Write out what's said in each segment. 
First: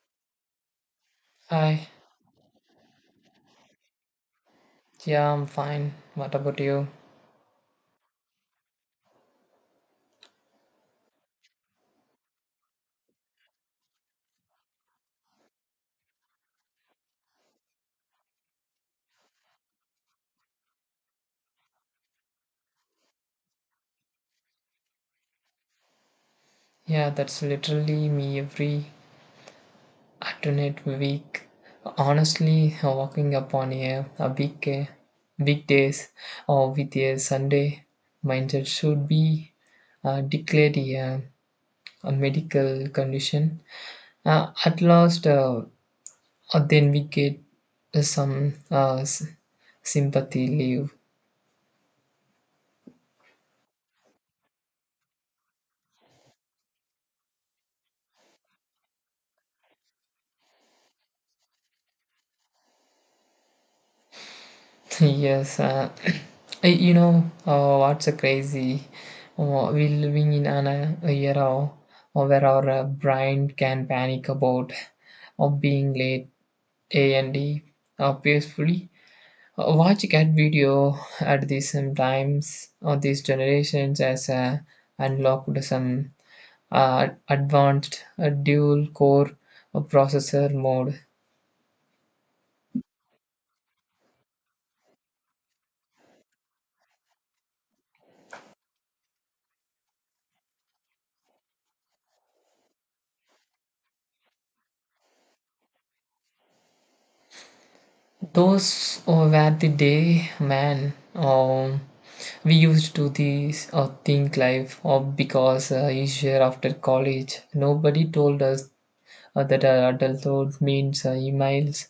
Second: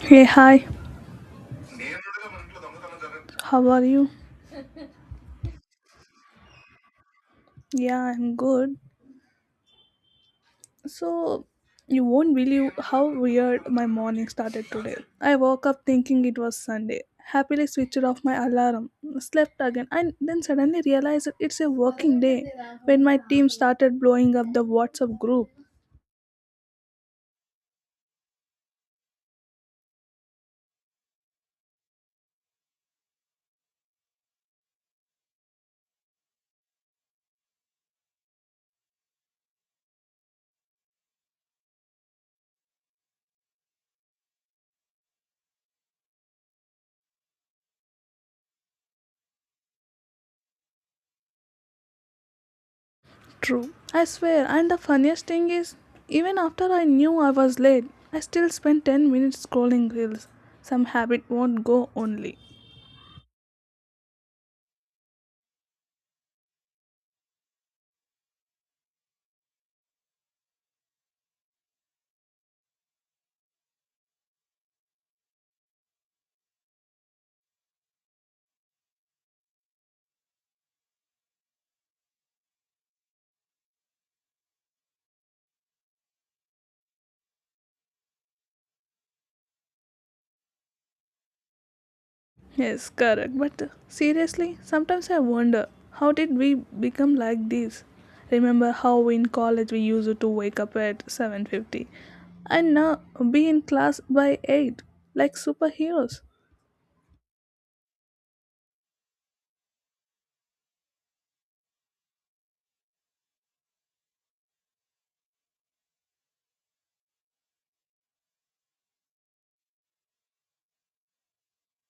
Hey, hi. Hi, How are you? yeah, I'm fine. What about you? Yeah, I'm good. So, you won't believe how weird my morning started today. I woke up thinking it was Sunday, happily switched off my alarm, slept again, and then suddenly realized that it's a working day when my team started blowing up the WhatsApp group. Yeah, that's literally me every alternate week. Honestly, walking up on a big weekdays or with a Sunday mindset should be declared a medical condition. At last, then we get some sympathy leave. True. I swear, and the funniest thing is, even after I knew I was late, I still spent 10 minutes scrolling reels. Some habit won't go only. Yes, you know what's a crazy? We're living in an a era where our brain can panic about of being late A and D peacefully. Watch cat video at the same times or these generations as unlocked some advanced dual core processor mode. Yes, correct. But seriously, sometimes I wonder how did we become like this? Remember how in college we used to wake up at 7:50 and now be in class by 8 like superheroes. Those were the day, man. We used to this think life because each year after college, nobody told us that adulthood means emails,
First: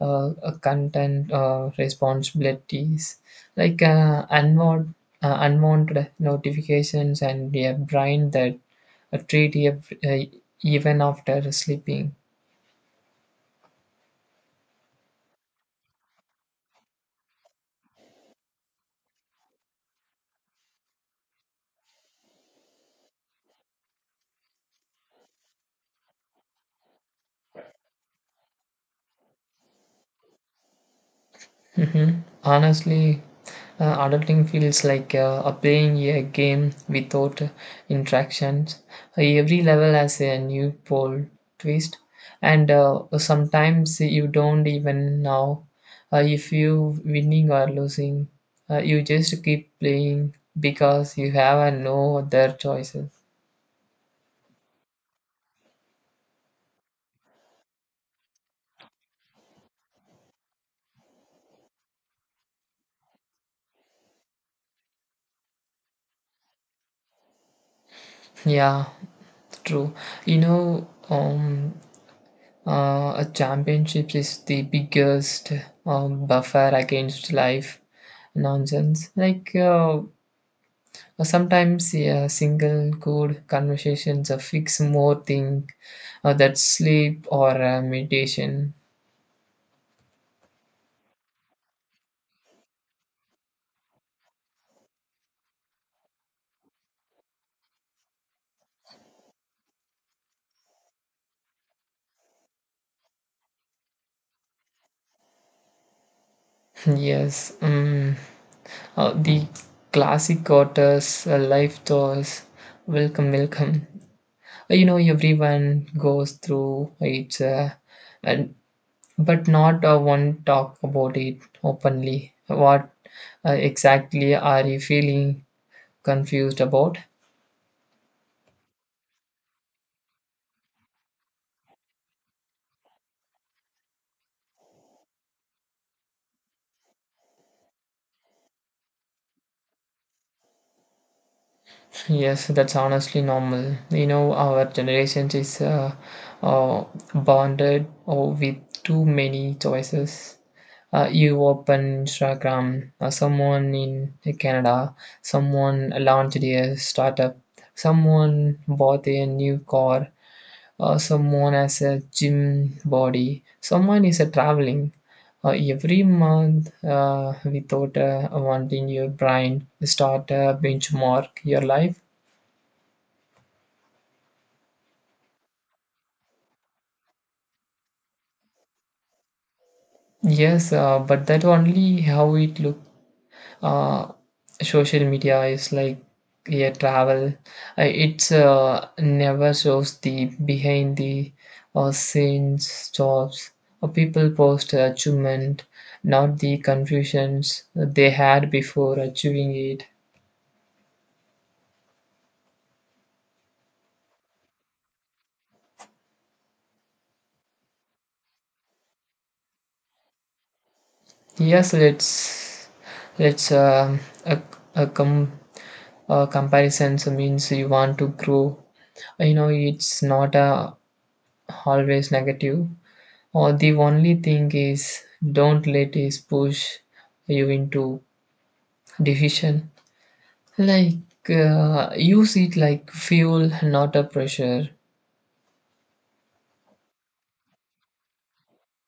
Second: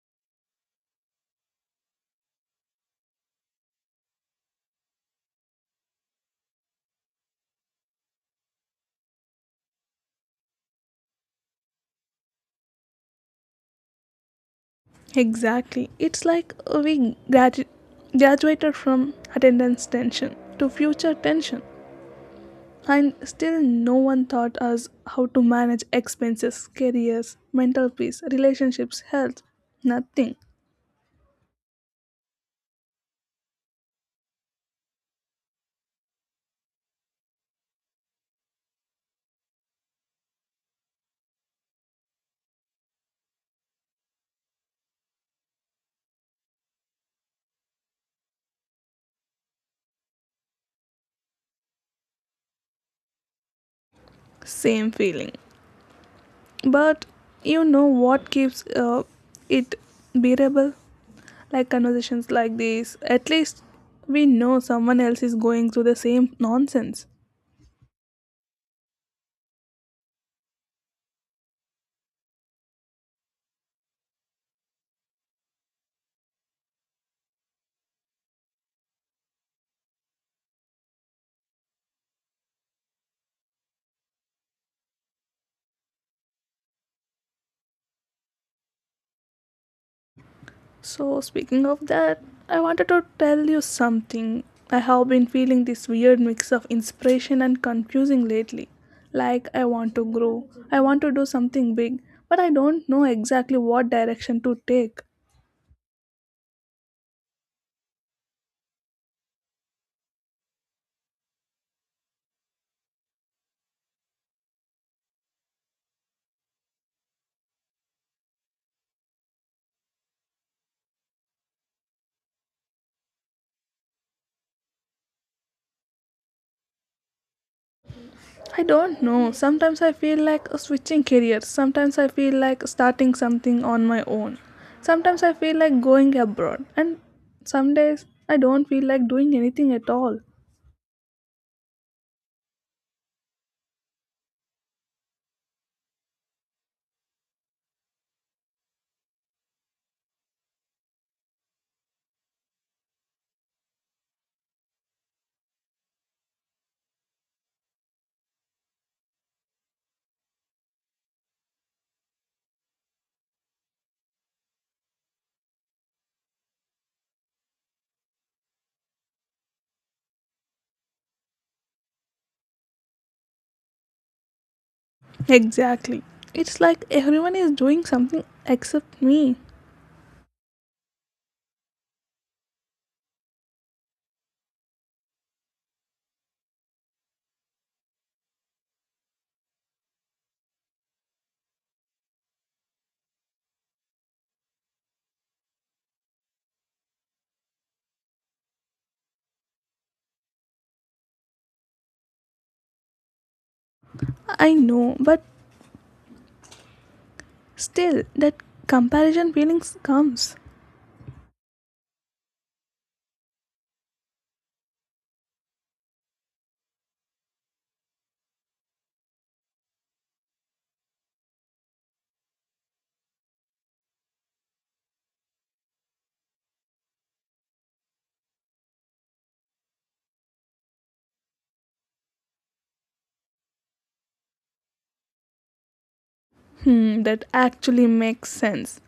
content responsibilities, like unwanted notifications, and a brain that treat you uh, even after sleeping. Exactly. It's like we gradu- graduated from attendance tension to future tension. And still, no one taught us how to manage expenses, careers, mental peace, relationships, health. Nothing. Hmm. Honestly, adulting feels like playing a game without interactions. Every level has a new pole twist, and sometimes you don't even know if you winning or losing. You just keep playing because you have no other choices. Same feeling. But you know what keeps it bearable? Like conversations like this. At least we know someone else is going through the same nonsense. Yeah, true. You know, um, a championship is the biggest buffer against life nonsense. Like, sometimes a single good conversations fix more thing that sleep or meditation. So, speaking of that, I wanted to tell you something. I have been feeling this weird mix of inspiration and confusing lately. Like, I want to grow, I want to do something big, but I don't know exactly what direction to take. Yes, the classic quarters, life thoughts. Welcome, welcome. You know, everyone goes through it, and but not one talk about it openly. What exactly are you feeling confused about? I don't know. Sometimes I feel like switching careers. Sometimes I feel like starting something on my own. Sometimes I feel like going abroad. And some days I don't feel like doing anything at all. Yes, that's honestly normal. You know, our generation is uh, bonded with too many choices. You open Instagram, someone in Canada, someone launched a startup, someone bought a new car, someone has a gym body, someone is a traveling every month without wanting your brain to start a benchmark your life. Exactly. It's like everyone is doing something except me. Yes, but that only how it looks. uh, social media is like a travel. It's never shows the behind the scenes jobs. People post achievement, not the confusions they had before achieving it. I know, but still, that comparison feelings comes. Yes, let's a com a comparison means you want to grow. You know, it's not always negative. Or the only thing is, don't let it push you into decision. Like, use it like fuel, not a pressure. Hmm, that actually makes sense.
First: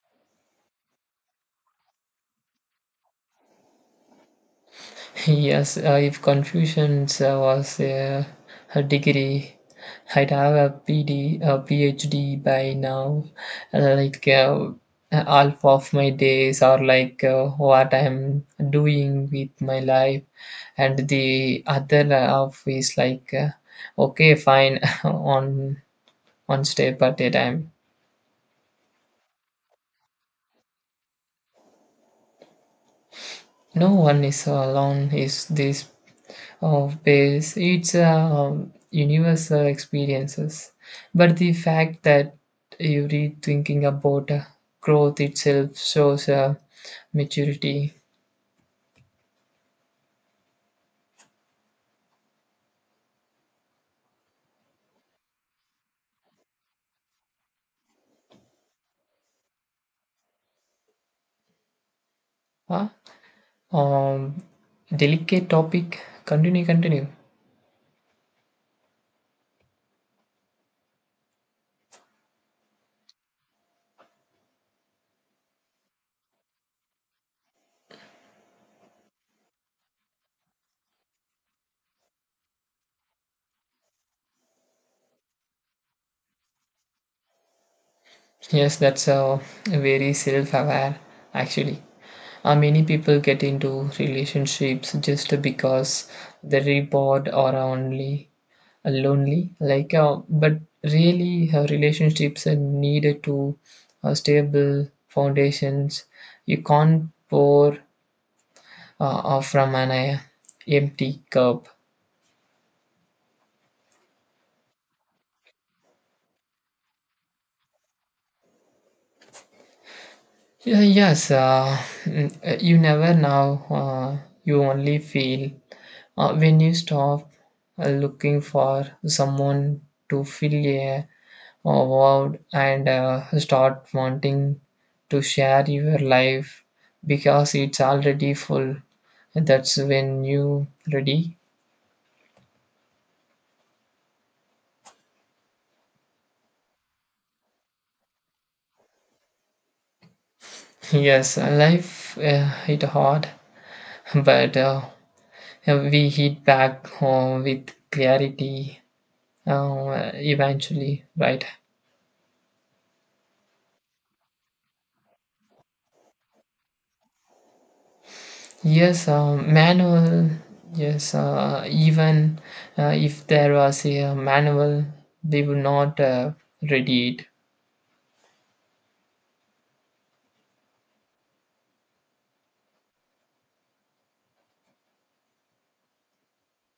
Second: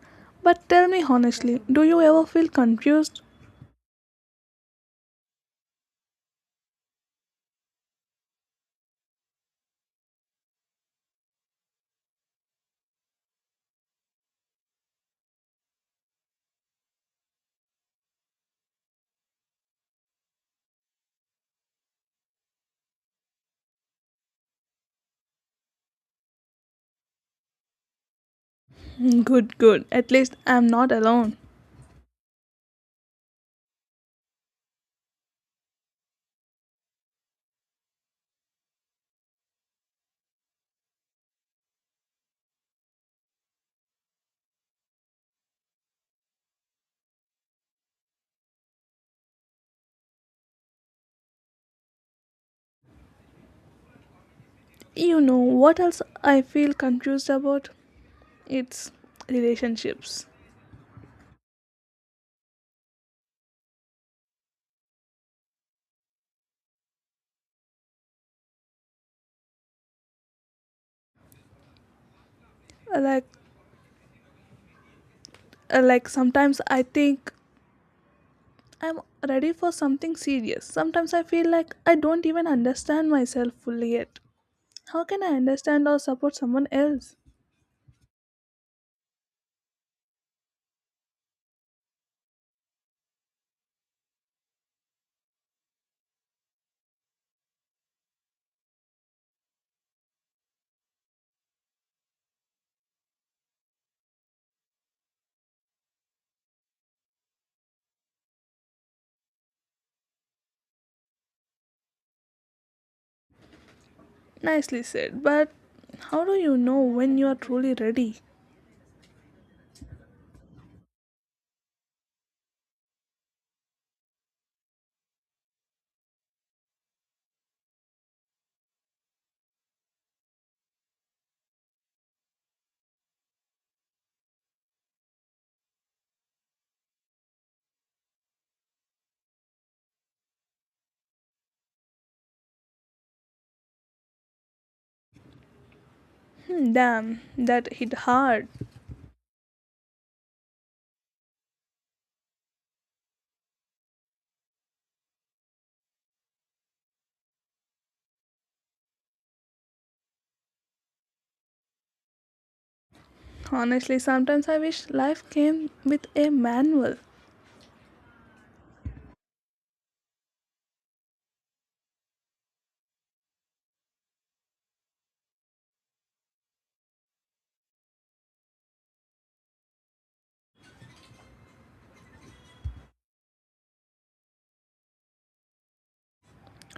But tell me honestly, do you ever feel confused? Yes, if confusion was a degree, I'd have a PhD by now. Like, half of my days are like, what I'm doing with my life, and the other half is like, okay, fine, on one step at a time. Hmm, good, good. At least I'm not alone. No one is alone. Is this of base it's a universal experiences, but the fact that you every thinking about growth itself shows maturity. You know what else I feel confused about? It's relationships. uh, um Delicate topic. Continue. Like like sometimes I think I'm ready for something serious. Sometimes I feel like I don't even understand myself fully yet. How can I understand or support someone else? Yes, that's very self-aware. Actually, many people get into relationships just because the reward or only lonely, like, but really relationships are needed to stable foundations. You can't pour from an empty cup. Nicely said, but how do you know when you are truly ready? Yeah, yes, you never know. You only feel when you stop looking for someone to fill a vowed, and start wanting to share your life because it's already full. That's when you ready. Hmm, damn, that hit hard. Yes, life hit hard. But we hit back home with clarity eventually, right? Honestly, sometimes I wish life came with a manual. Yes, manual. Yes, even if there was a manual, they would not read it.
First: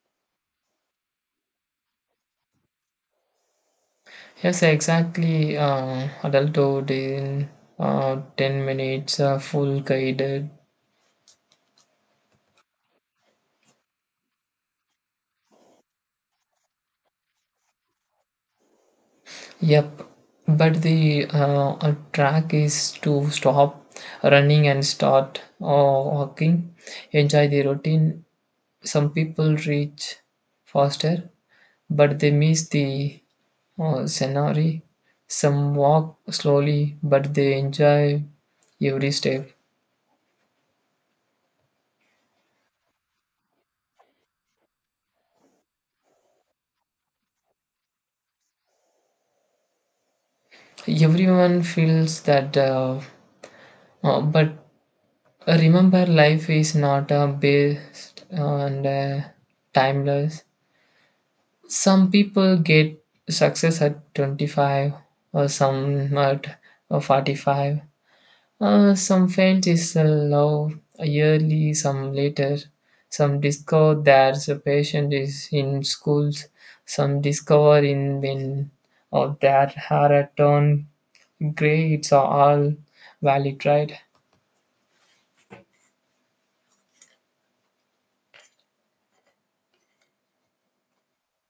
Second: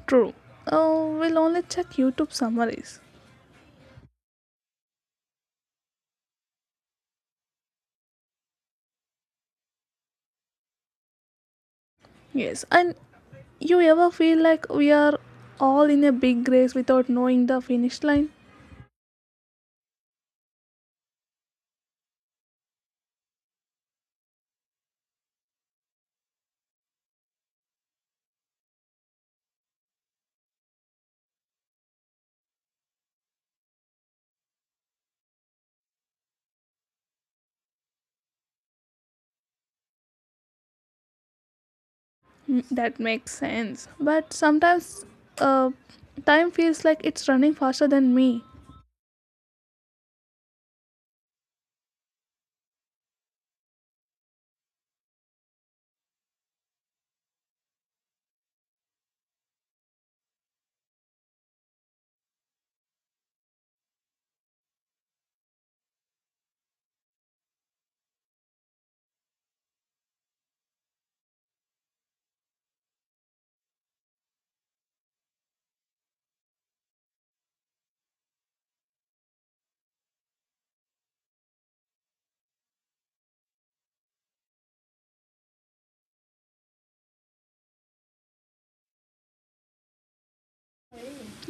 True. Oh, we'll only check YouTube summaries. Yes, exactly. Adulthood in 10 minutes, full guided. Yes, and you ever feel like we are all in a big race without knowing the finish line? Yep. But the a track is to stop running and start walking. Enjoy the routine. Some people reach faster, but they miss the scenery. Some walk slowly, but they enjoy every step. Mm, that makes sense. But sometimes uh, time feels like it's running faster than me. Everyone feels that, but remember, life is not based on timeless. Some people get success at 25, or some at 45. Some failed is low yearly, some later. Some discover that a patient is in schools. Some discover in when or that are at turn grades are all valid, right?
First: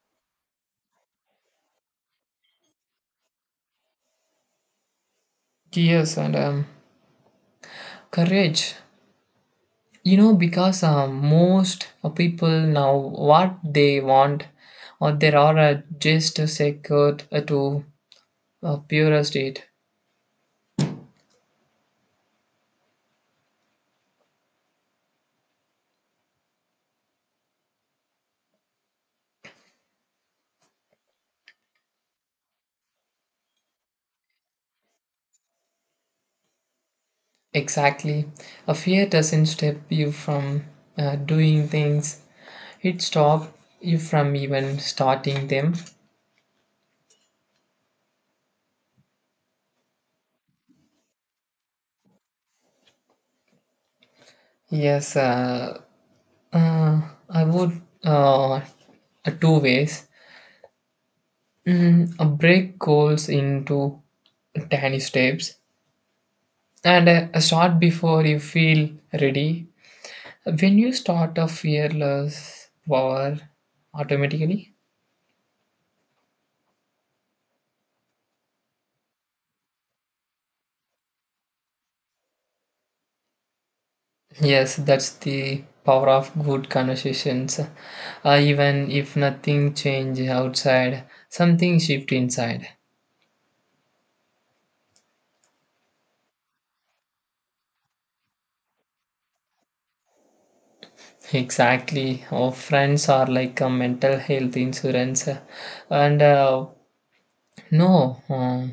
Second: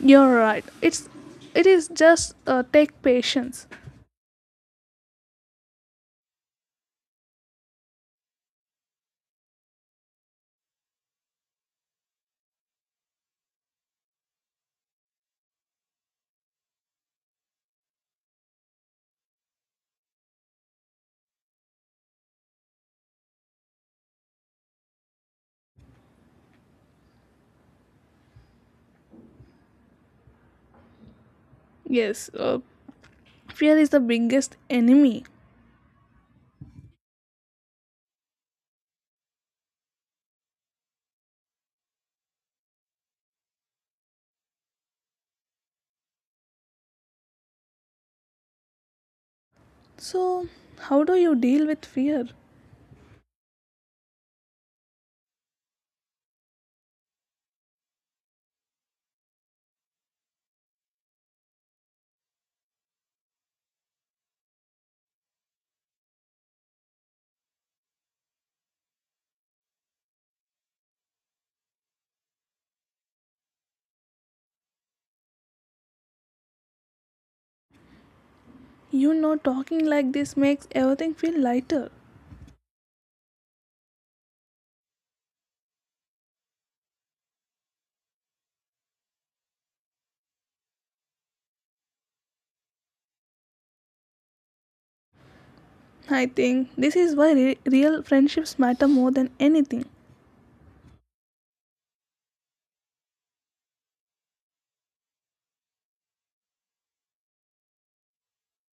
You're right. It is just take patience. Yes, and courage. You know, because most people now what they want, or there are just secured to a purer state. Yes, fear is the biggest enemy. Exactly, a fear doesn't stop you from doing things. It stops you from even starting them. So how do you deal with fear? Yes, uh, I would two ways. Break goals into tiny steps, and start before you feel ready. When you start a fearless power automatically, You know, talking like this makes everything feel lighter. yes, that's the power of good conversations. Even if nothing changes outside, something shift inside. I think this is why real friendships matter more than anything. Exactly. Our friends are like a mental health insurance. And no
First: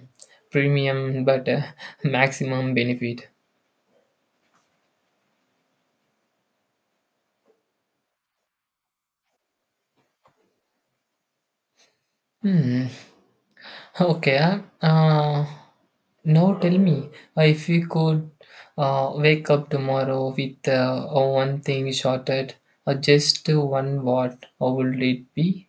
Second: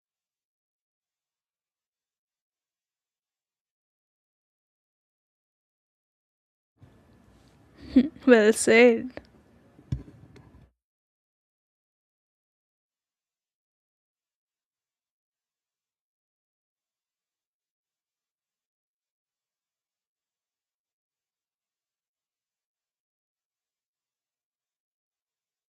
premium, but maximum benefit. Well said. Hmm. Okay, now tell me if you could wake up tomorrow with one thing shorted or just to one word, what would it be?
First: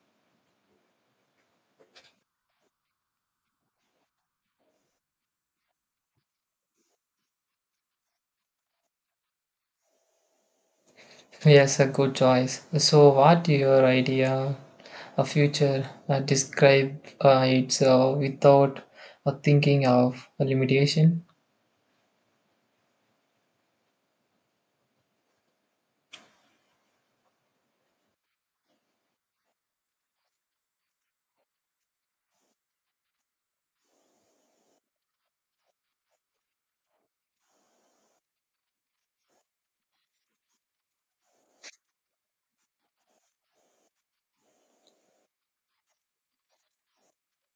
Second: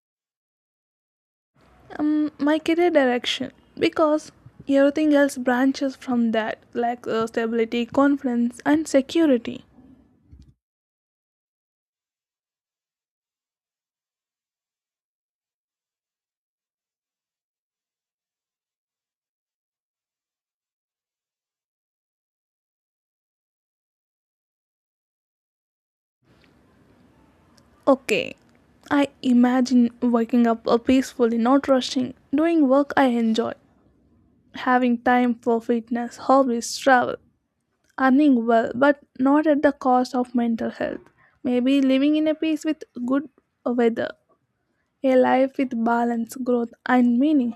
My career direction because everything else branches from that, like stability, confidence, and security. Yes, a good choice. So, what your idea, a future, describe it without thinking of a limitation? Okay, I imagine waking up peacefully, not rushing, doing work I enjoy, having time for fitness, hobbies, travel, earning well, but not at the cost of mental health. Maybe living in a peace with good weather, a life with balance, growth, and meaning.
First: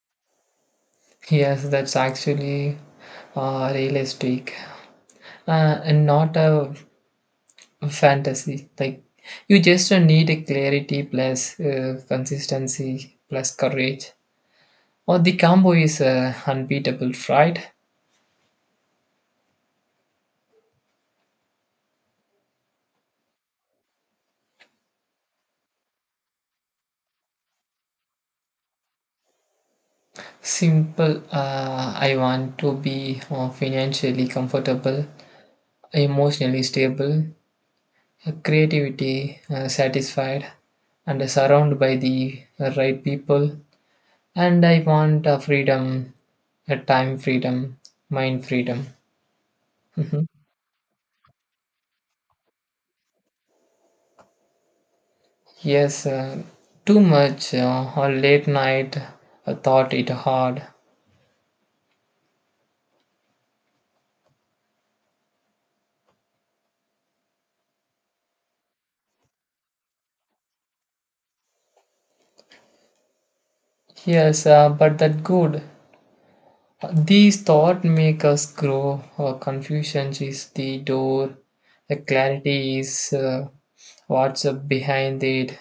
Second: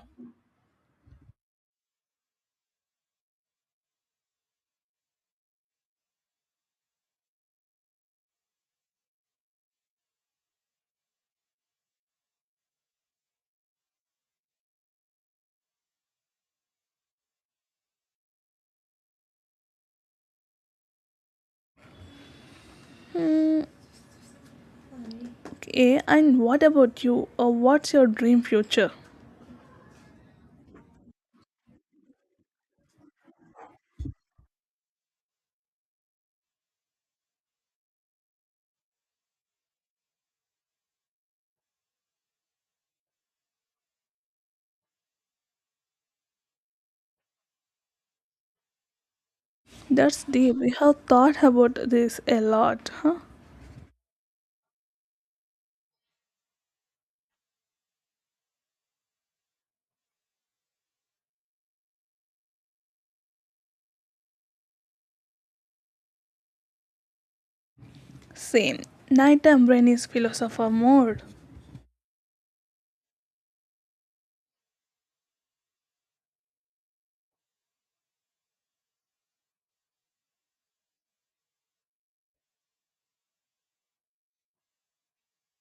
Yes, that's actually realistic, and not a fantasy. Like, you just need a clarity plus consistency plus courage, or the combo is unbeatable, right? Okay, and what about you? Or what's your dream future? Simple, I want to be financially comfortable, emotionally stable, creativity satisfied, and surrounded by the right people. And I want freedom. Time freedom, mind freedom. That's deep. We have thought about this a lot, huh? Yes, too much or late night thought it hard. Same. Nighttime brain is philosopher mode. Yes, but that good. These thought make us grow. Our confusion is the door. The clarity is what's up behind it,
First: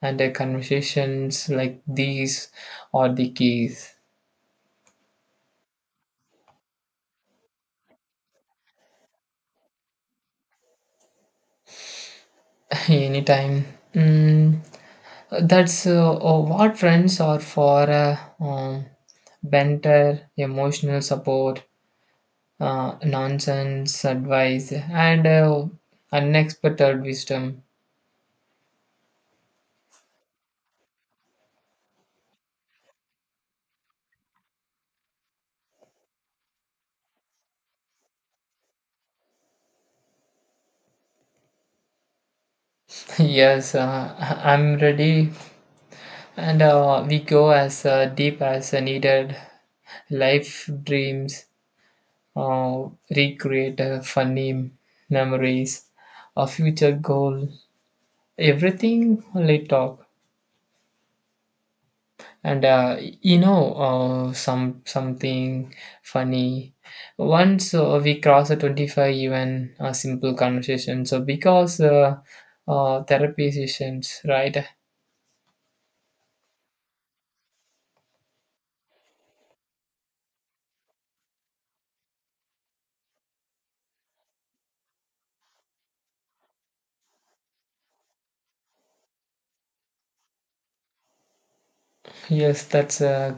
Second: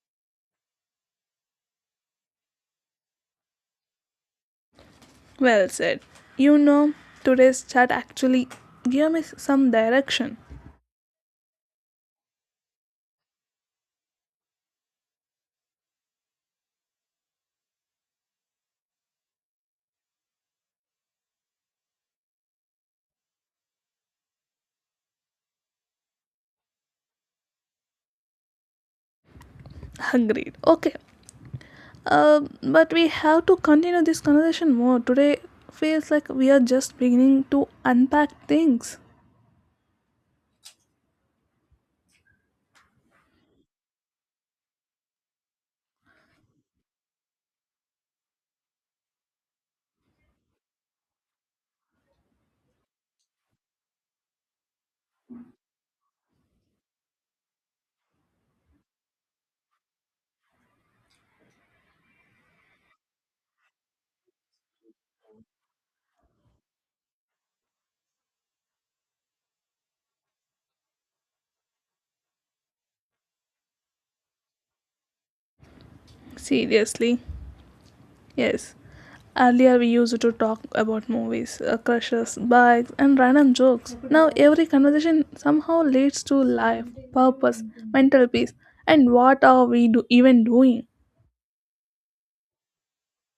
and the conversations like these are the keys. Well said. You know, today's chat actually gave me some direction. Anytime. Mm, that's what friends are for. Banter, emotional support, nonsense advice, and unexpected wisdom. Agreed. Okay. But we have to continue this conversation more. Today feels like we are just beginning to unpack things. Yes, I'm ready, and we go as deep as needed. Life dreams, uh, recreate funny memories, a future goal, everything. Let talk. And you know, something funny. Once we cross a 25, even a simple conversation. So, because therapy sessions, right? Seriously. Yes. Earlier, we used to talk about movies, crushes, bikes, and random jokes. Now, every conversation somehow leads to life, purpose, mental peace, and what are even doing? Yes, that's a,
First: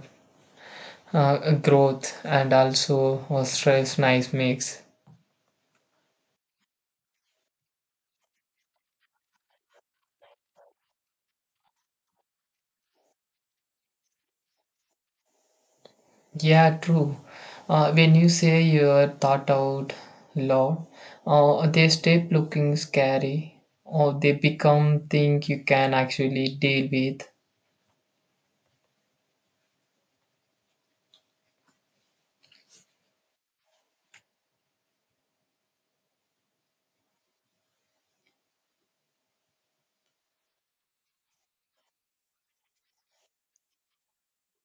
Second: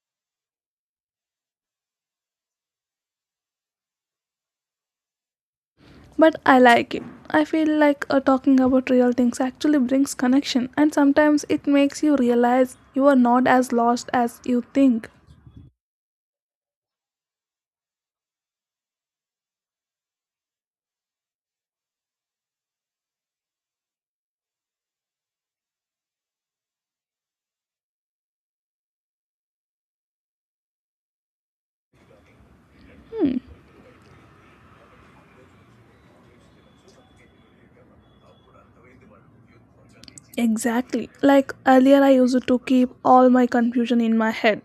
uh, a growth and also a stress nice mix. But I like it. I feel like talking about real things actually brings connection, and sometimes it makes you realize you are not as lost as you think. Yeah, true. When you say your thought out loud, they stop looking scary, or they become things you can actually deal with. Exactly. Like earlier, I used to keep all my confusion in my head,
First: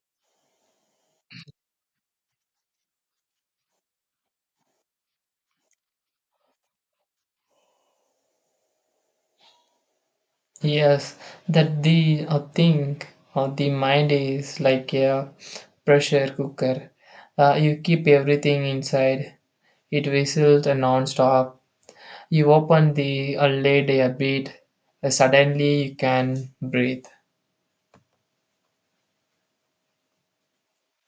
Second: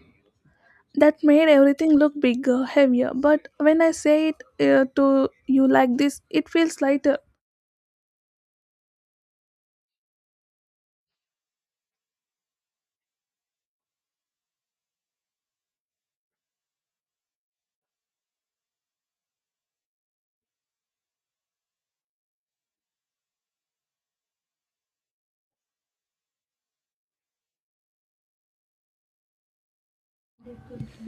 that made everything look bigger, heavier. But when I say it to you like this, it feels lighter. Yes, that the I think the mind is like a pressure cooker. You keep everything inside. It whistles non-stop. You open the lid a bit. Suddenly you can breathe.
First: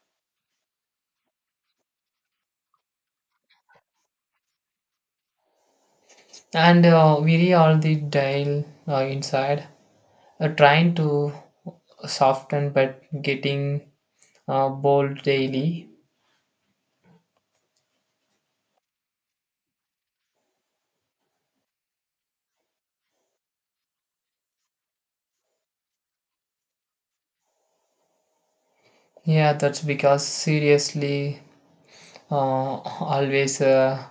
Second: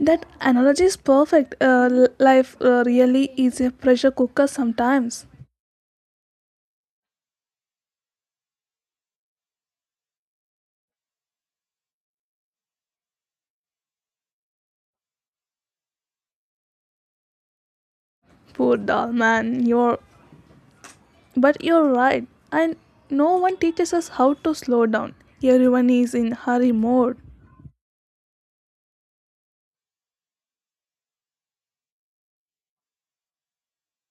That analogy is perfect. Life really is a pressure cooker sometimes. And weary all the dial inside, trying to soften but getting bold daily. Poor doll man, you're. But you're right. And no one teaches us how to slow down. Everyone is in hurry mode. Yeah, that's because, seriously, uh, always. Uh,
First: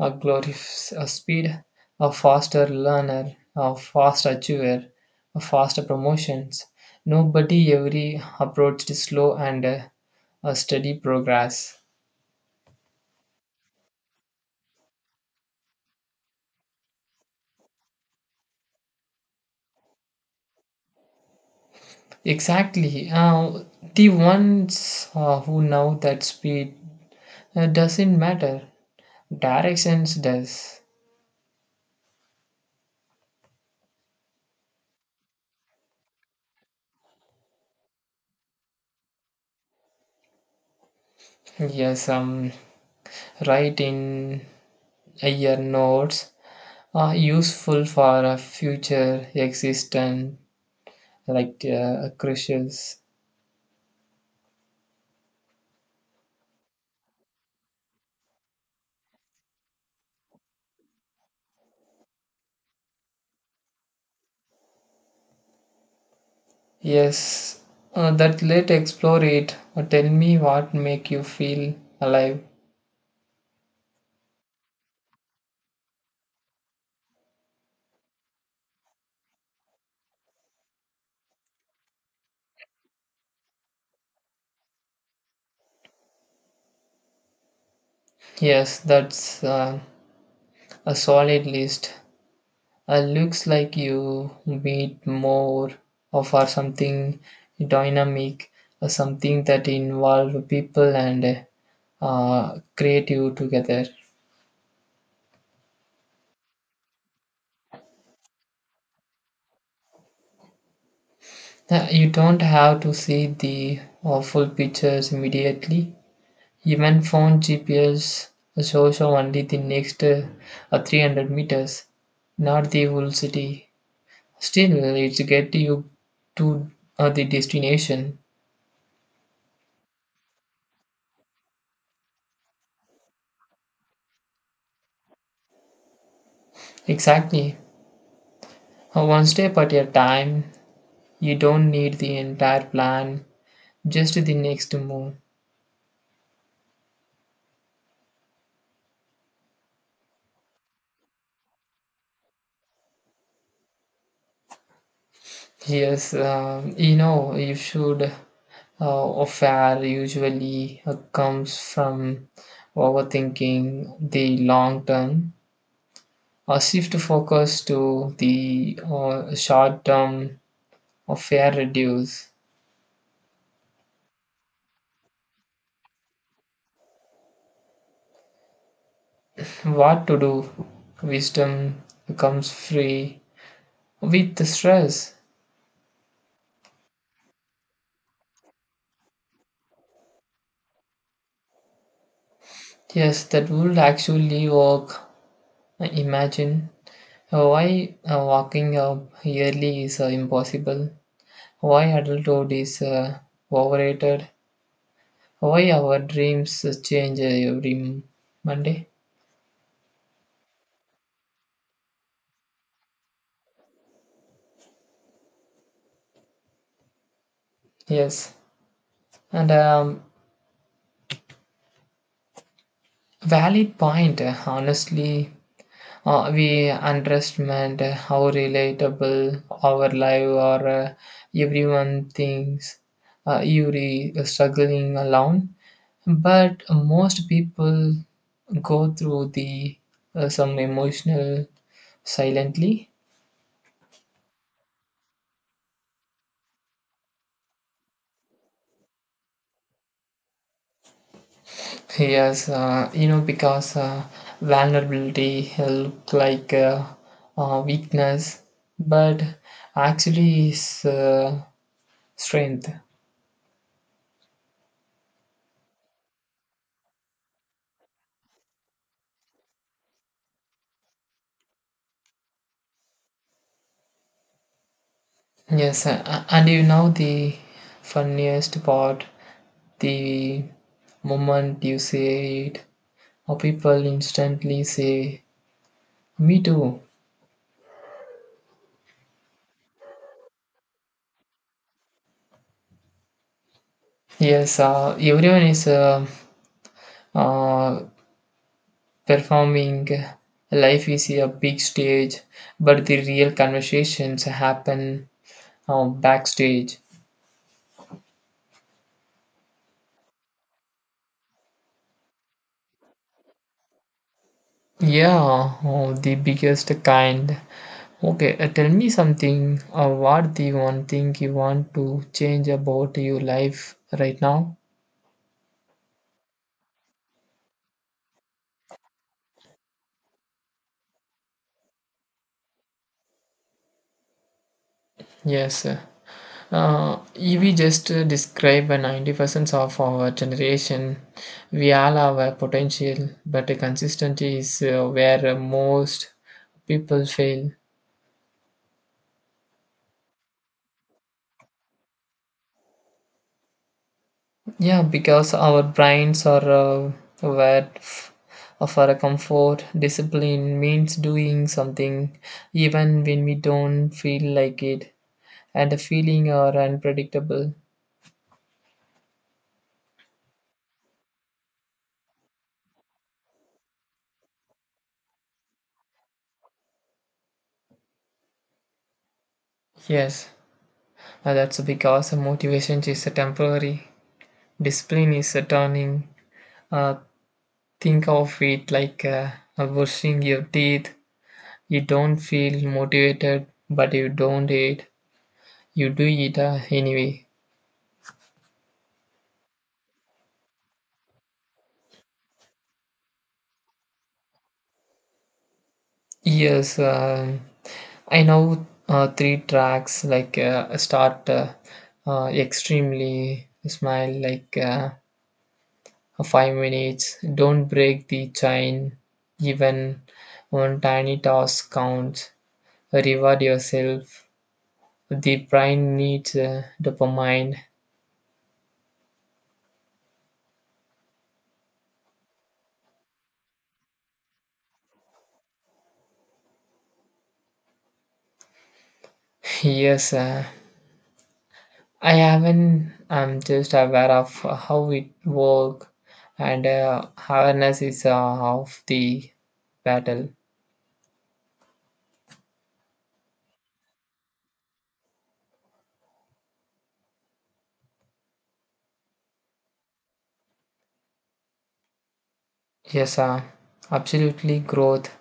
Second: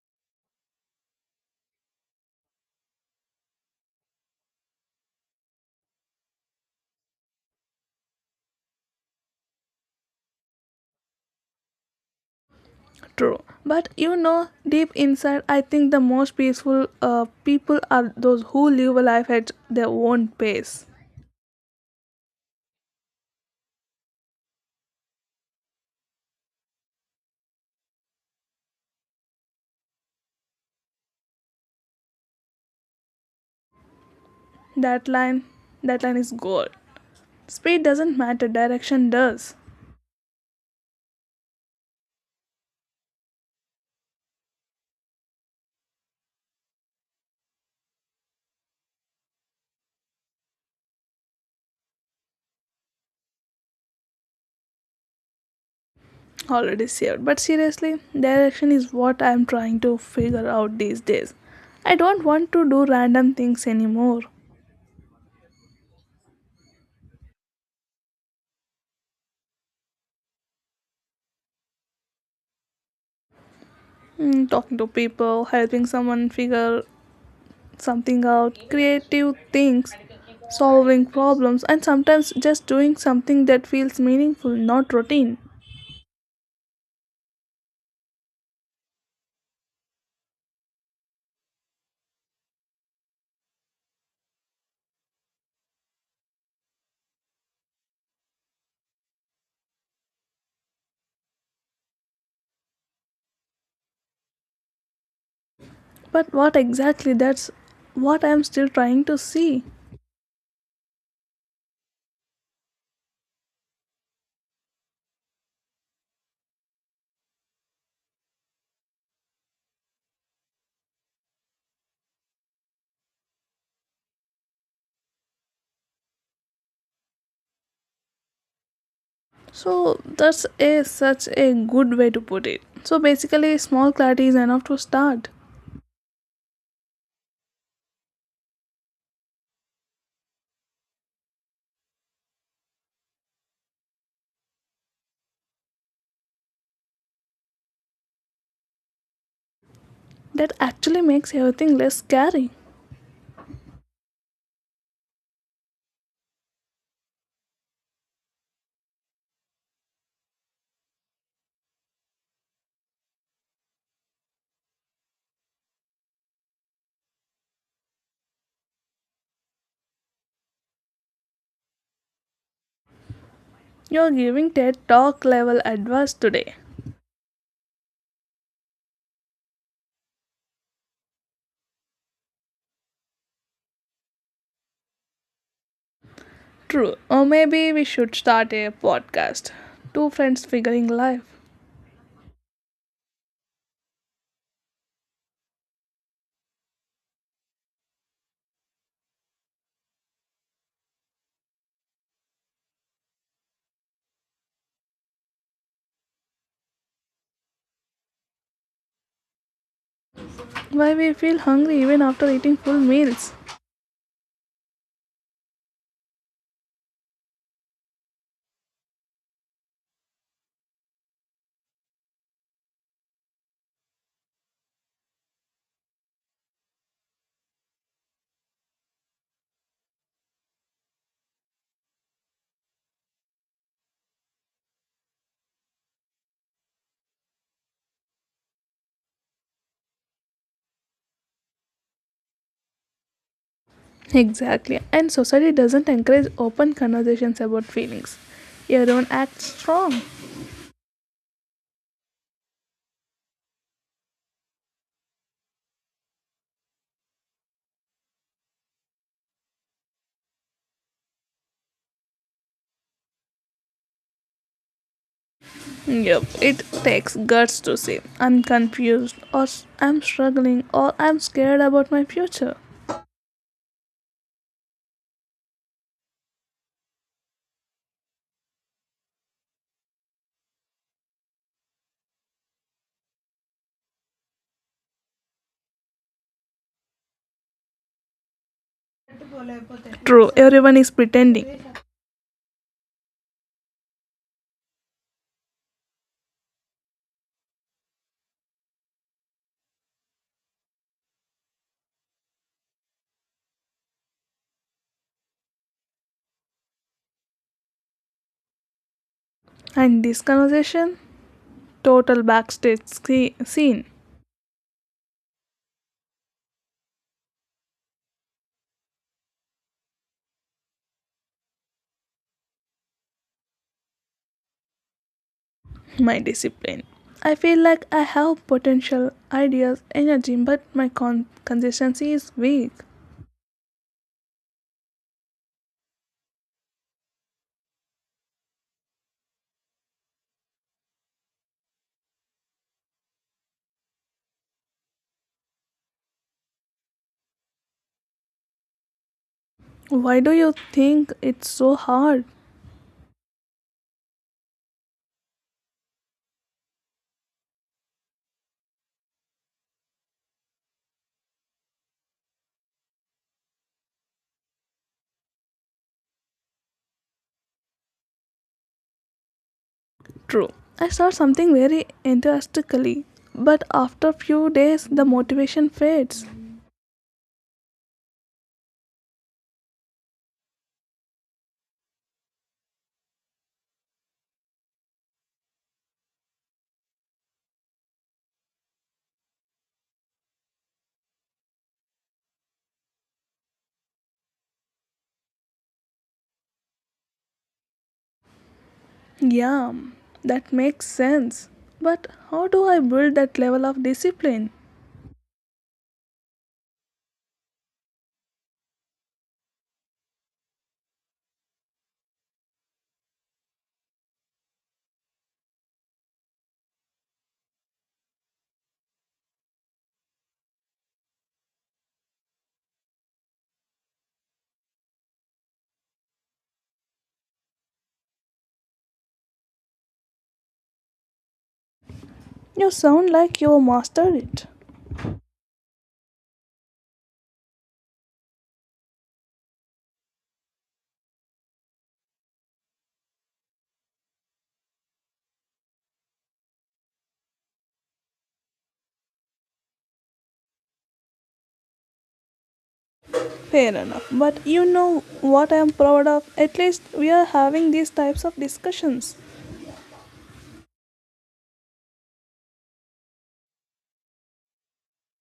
A glorifies a speed, a faster learner, a fast achiever, a faster promotions. Nobody ever approached slow and a steady progress. True. But you know, deep inside, I think the most peaceful people are those who live a life at their own pace. Exactly. The ones who know that speed doesn't matter. Directions does. That line, that line is gold. Speed doesn't matter, direction does. Yes, write in your notes are useful for a future existence, like, crucial. Already saved. But seriously, direction is what I'm trying to figure out these days. I don't want to do random things anymore. Yes, that let explore it. Tell me what make you feel alive. Mm, talking to people, helping someone figure something out, creative things, solving problems, and sometimes just doing something that feels meaningful, not routine. Yes, that's a solid list. Looks like you meet more of or something dynamic, or something that involve people and create you together. But what exactly? That's what I'm still trying to see. You don't have to see the full pictures immediately. Even phone GPS shows you only the next 300 meters, not the whole city. Still, it's get you to the destination. So that's a such a good way to put it. So basically small clarity is enough to start. Exactly. One step at a time. You don't need the entire plan, just the next move. That actually makes everything less scary. Yes, you should. A fare usually comes from overthinking the long term. Or shift focus to the short term, of fair reduce. You're giving TED talk level advice today. What to do? Wisdom becomes free with the stress. True. Or maybe we should start a podcast. Two friends figuring life. Yes, that would actually work. Imagine why walking up yearly is impossible. Why adulthood is overrated. Why our dreams change every Monday. Why we feel hungry even after eating full meals. Yes, and valid point. Honestly, we underestimate how relatable our life, or everyone thinks you're struggling alone, but most people go through the some emotional silently. Exactly. And society doesn't encourage open conversations about feelings. Everyone acts strong. Yes, you know, because vulnerability look like weakness, but actually is strength. Yep, it takes guts to say, I'm confused, or I'm struggling, or I'm scared about my future. Yes, and you know the funniest part, the moment you say it, or people instantly say, "Me too." True, everyone is pretending. Yes, everyone is uh, performing. Life is a big stage, but the real conversations happen backstage. And this conversation? Total backstage scene. Yeah, oh, the biggest kind. Okay, tell me something. What the one thing you want to change about your life right now? My discipline. I feel like I have potential, ideas, energy, but my consistency is weak. Yes. If we just describe a 90% of our generation. We all have a potential, but the consistency is where most people fail. Why do you think it's so hard? Yeah, because our brains are where for a comfort, discipline means doing something even when we don't feel like it. And the feeling are unpredictable. True. I start something very enthusiastically, but after few days the motivation fades. Yes, that's because motivation is a temporary, discipline is a turning. Uh, think of it like brushing your teeth. You don't feel motivated, but you don't eat. You do eat anyway. Yeah, that makes sense. But how do I build that level of discipline? Yes, I know three tracks, like start extremely smile like. Five minutes. Don't break the chain. Even one tiny task counts. Reward yourself. The brain needs dopamine. You sound like you mastered it. Yes, I haven't. I'm just aware of how it works, and awareness is half the battle. Fair enough. But you know what I am proud of? At least we are having these types of discussions. Yes, absolutely. Growth,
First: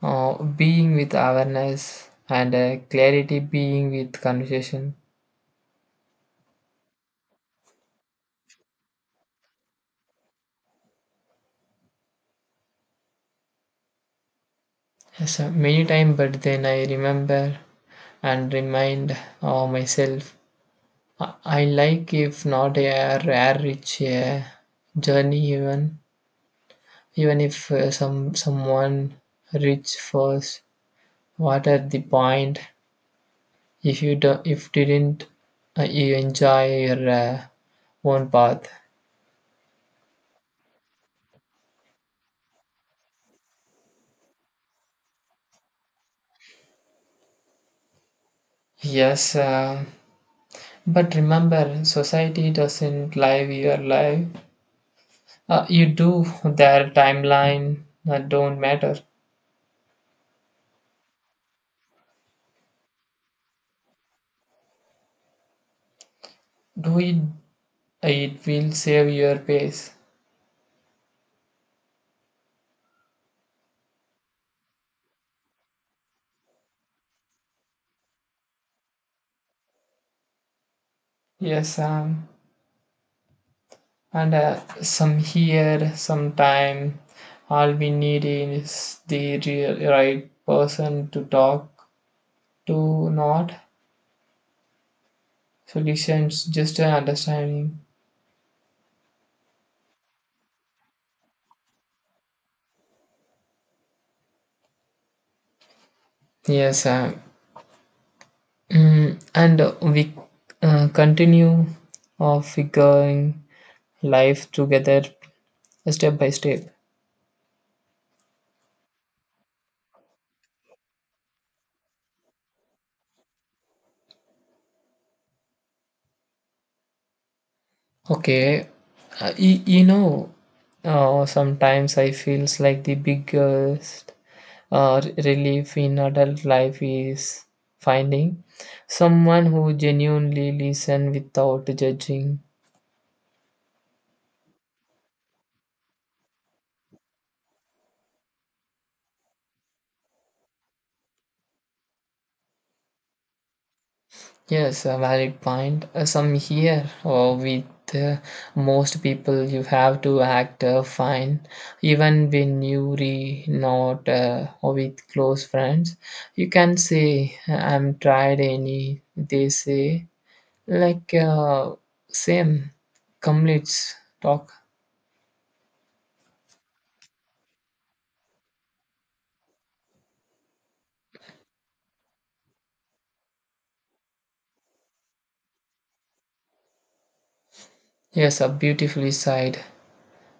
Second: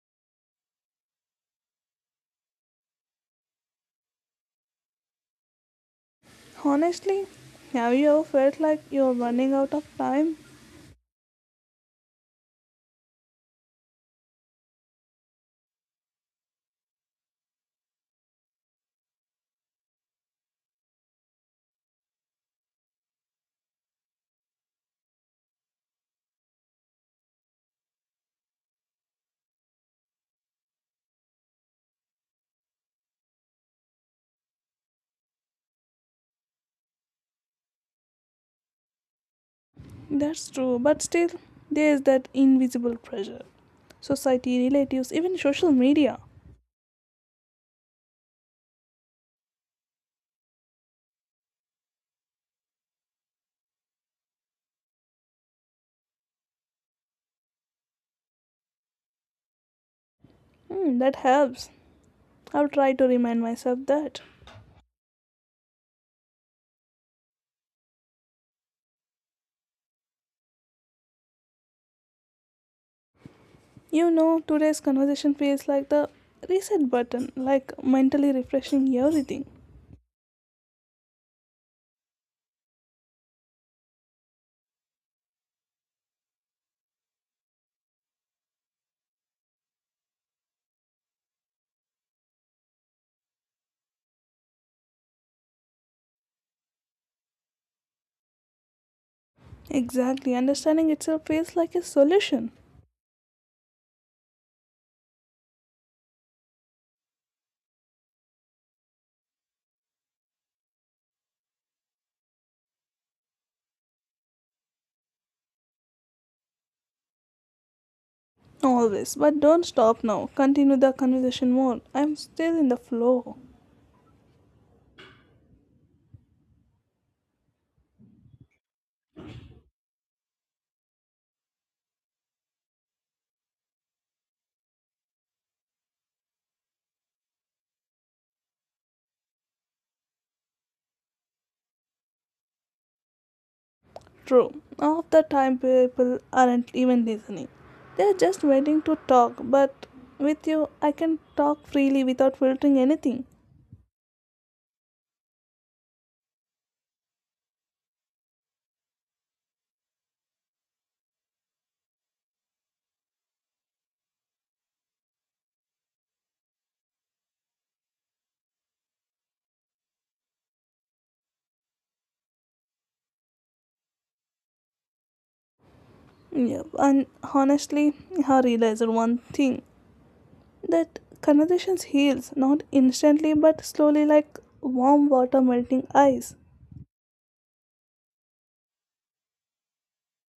being with awareness, and clarity, being with conversation. Honestly, have you ever felt like you're running out of time? So many times, but then I remember and remind myself. I like if not a rare rich journey, even if someone reach first. What at the point if you do, if didn't you enjoy your own path? That's true, but still, there is that invisible pressure society, relatives, even social media. Yes, but remember, society doesn't live your life. You do their timeline. That don't matter. Hmm, that helps. I'll try to remind myself that. Do it, it will save your pace. You know, today's conversation feels like the reset button, like mentally refreshing everything. Yes, and some here, some time. All we need is the real, right person to talk to, not solutions, just an understanding. Exactly, understanding itself feels like a solution. Yes, and we continue of figuring life together step by step. Always, but don't stop now. Continue the conversation more. I'm still in the flow. Okay, you know, sometimes I feels like the biggest relief in adult life is finding someone who genuinely listen without judging. True, half the time people aren't even listening. They're just waiting to talk, but with you, I can talk freely without filtering anything. Yes, a valid point. Some here or with uh, most people you have to act fine even when you re not, or with close friends you can say I'm tried. Any they say, like, same, complete talk. Yeah, and honestly, I realized one thing. That conversations heals not instantly but slowly, like warm water melting ice. Yes, beautifully said.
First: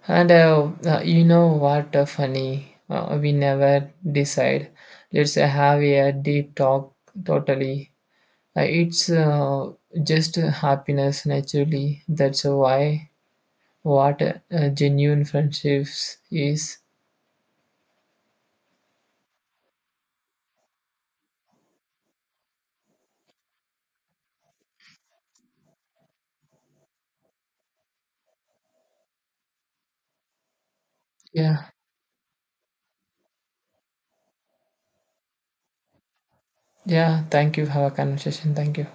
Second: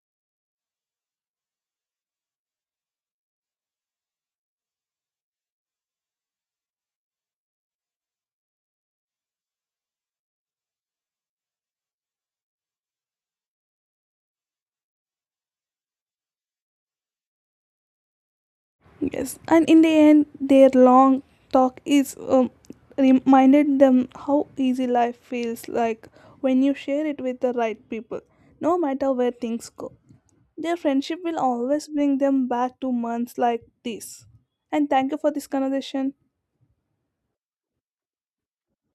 And you know what, funny, we never decide. Let's have a deep talk totally. It's just happiness naturally. That's why what genuine friendships is. Yes, and in the end their long talk is reminded them how easy life feels like when you share it with the right people. No matter where things go, their friendship will Yeah, always bring them back to months like this. And thank you for this conversation. yeah. Thank you. Have a conversation. Thank you.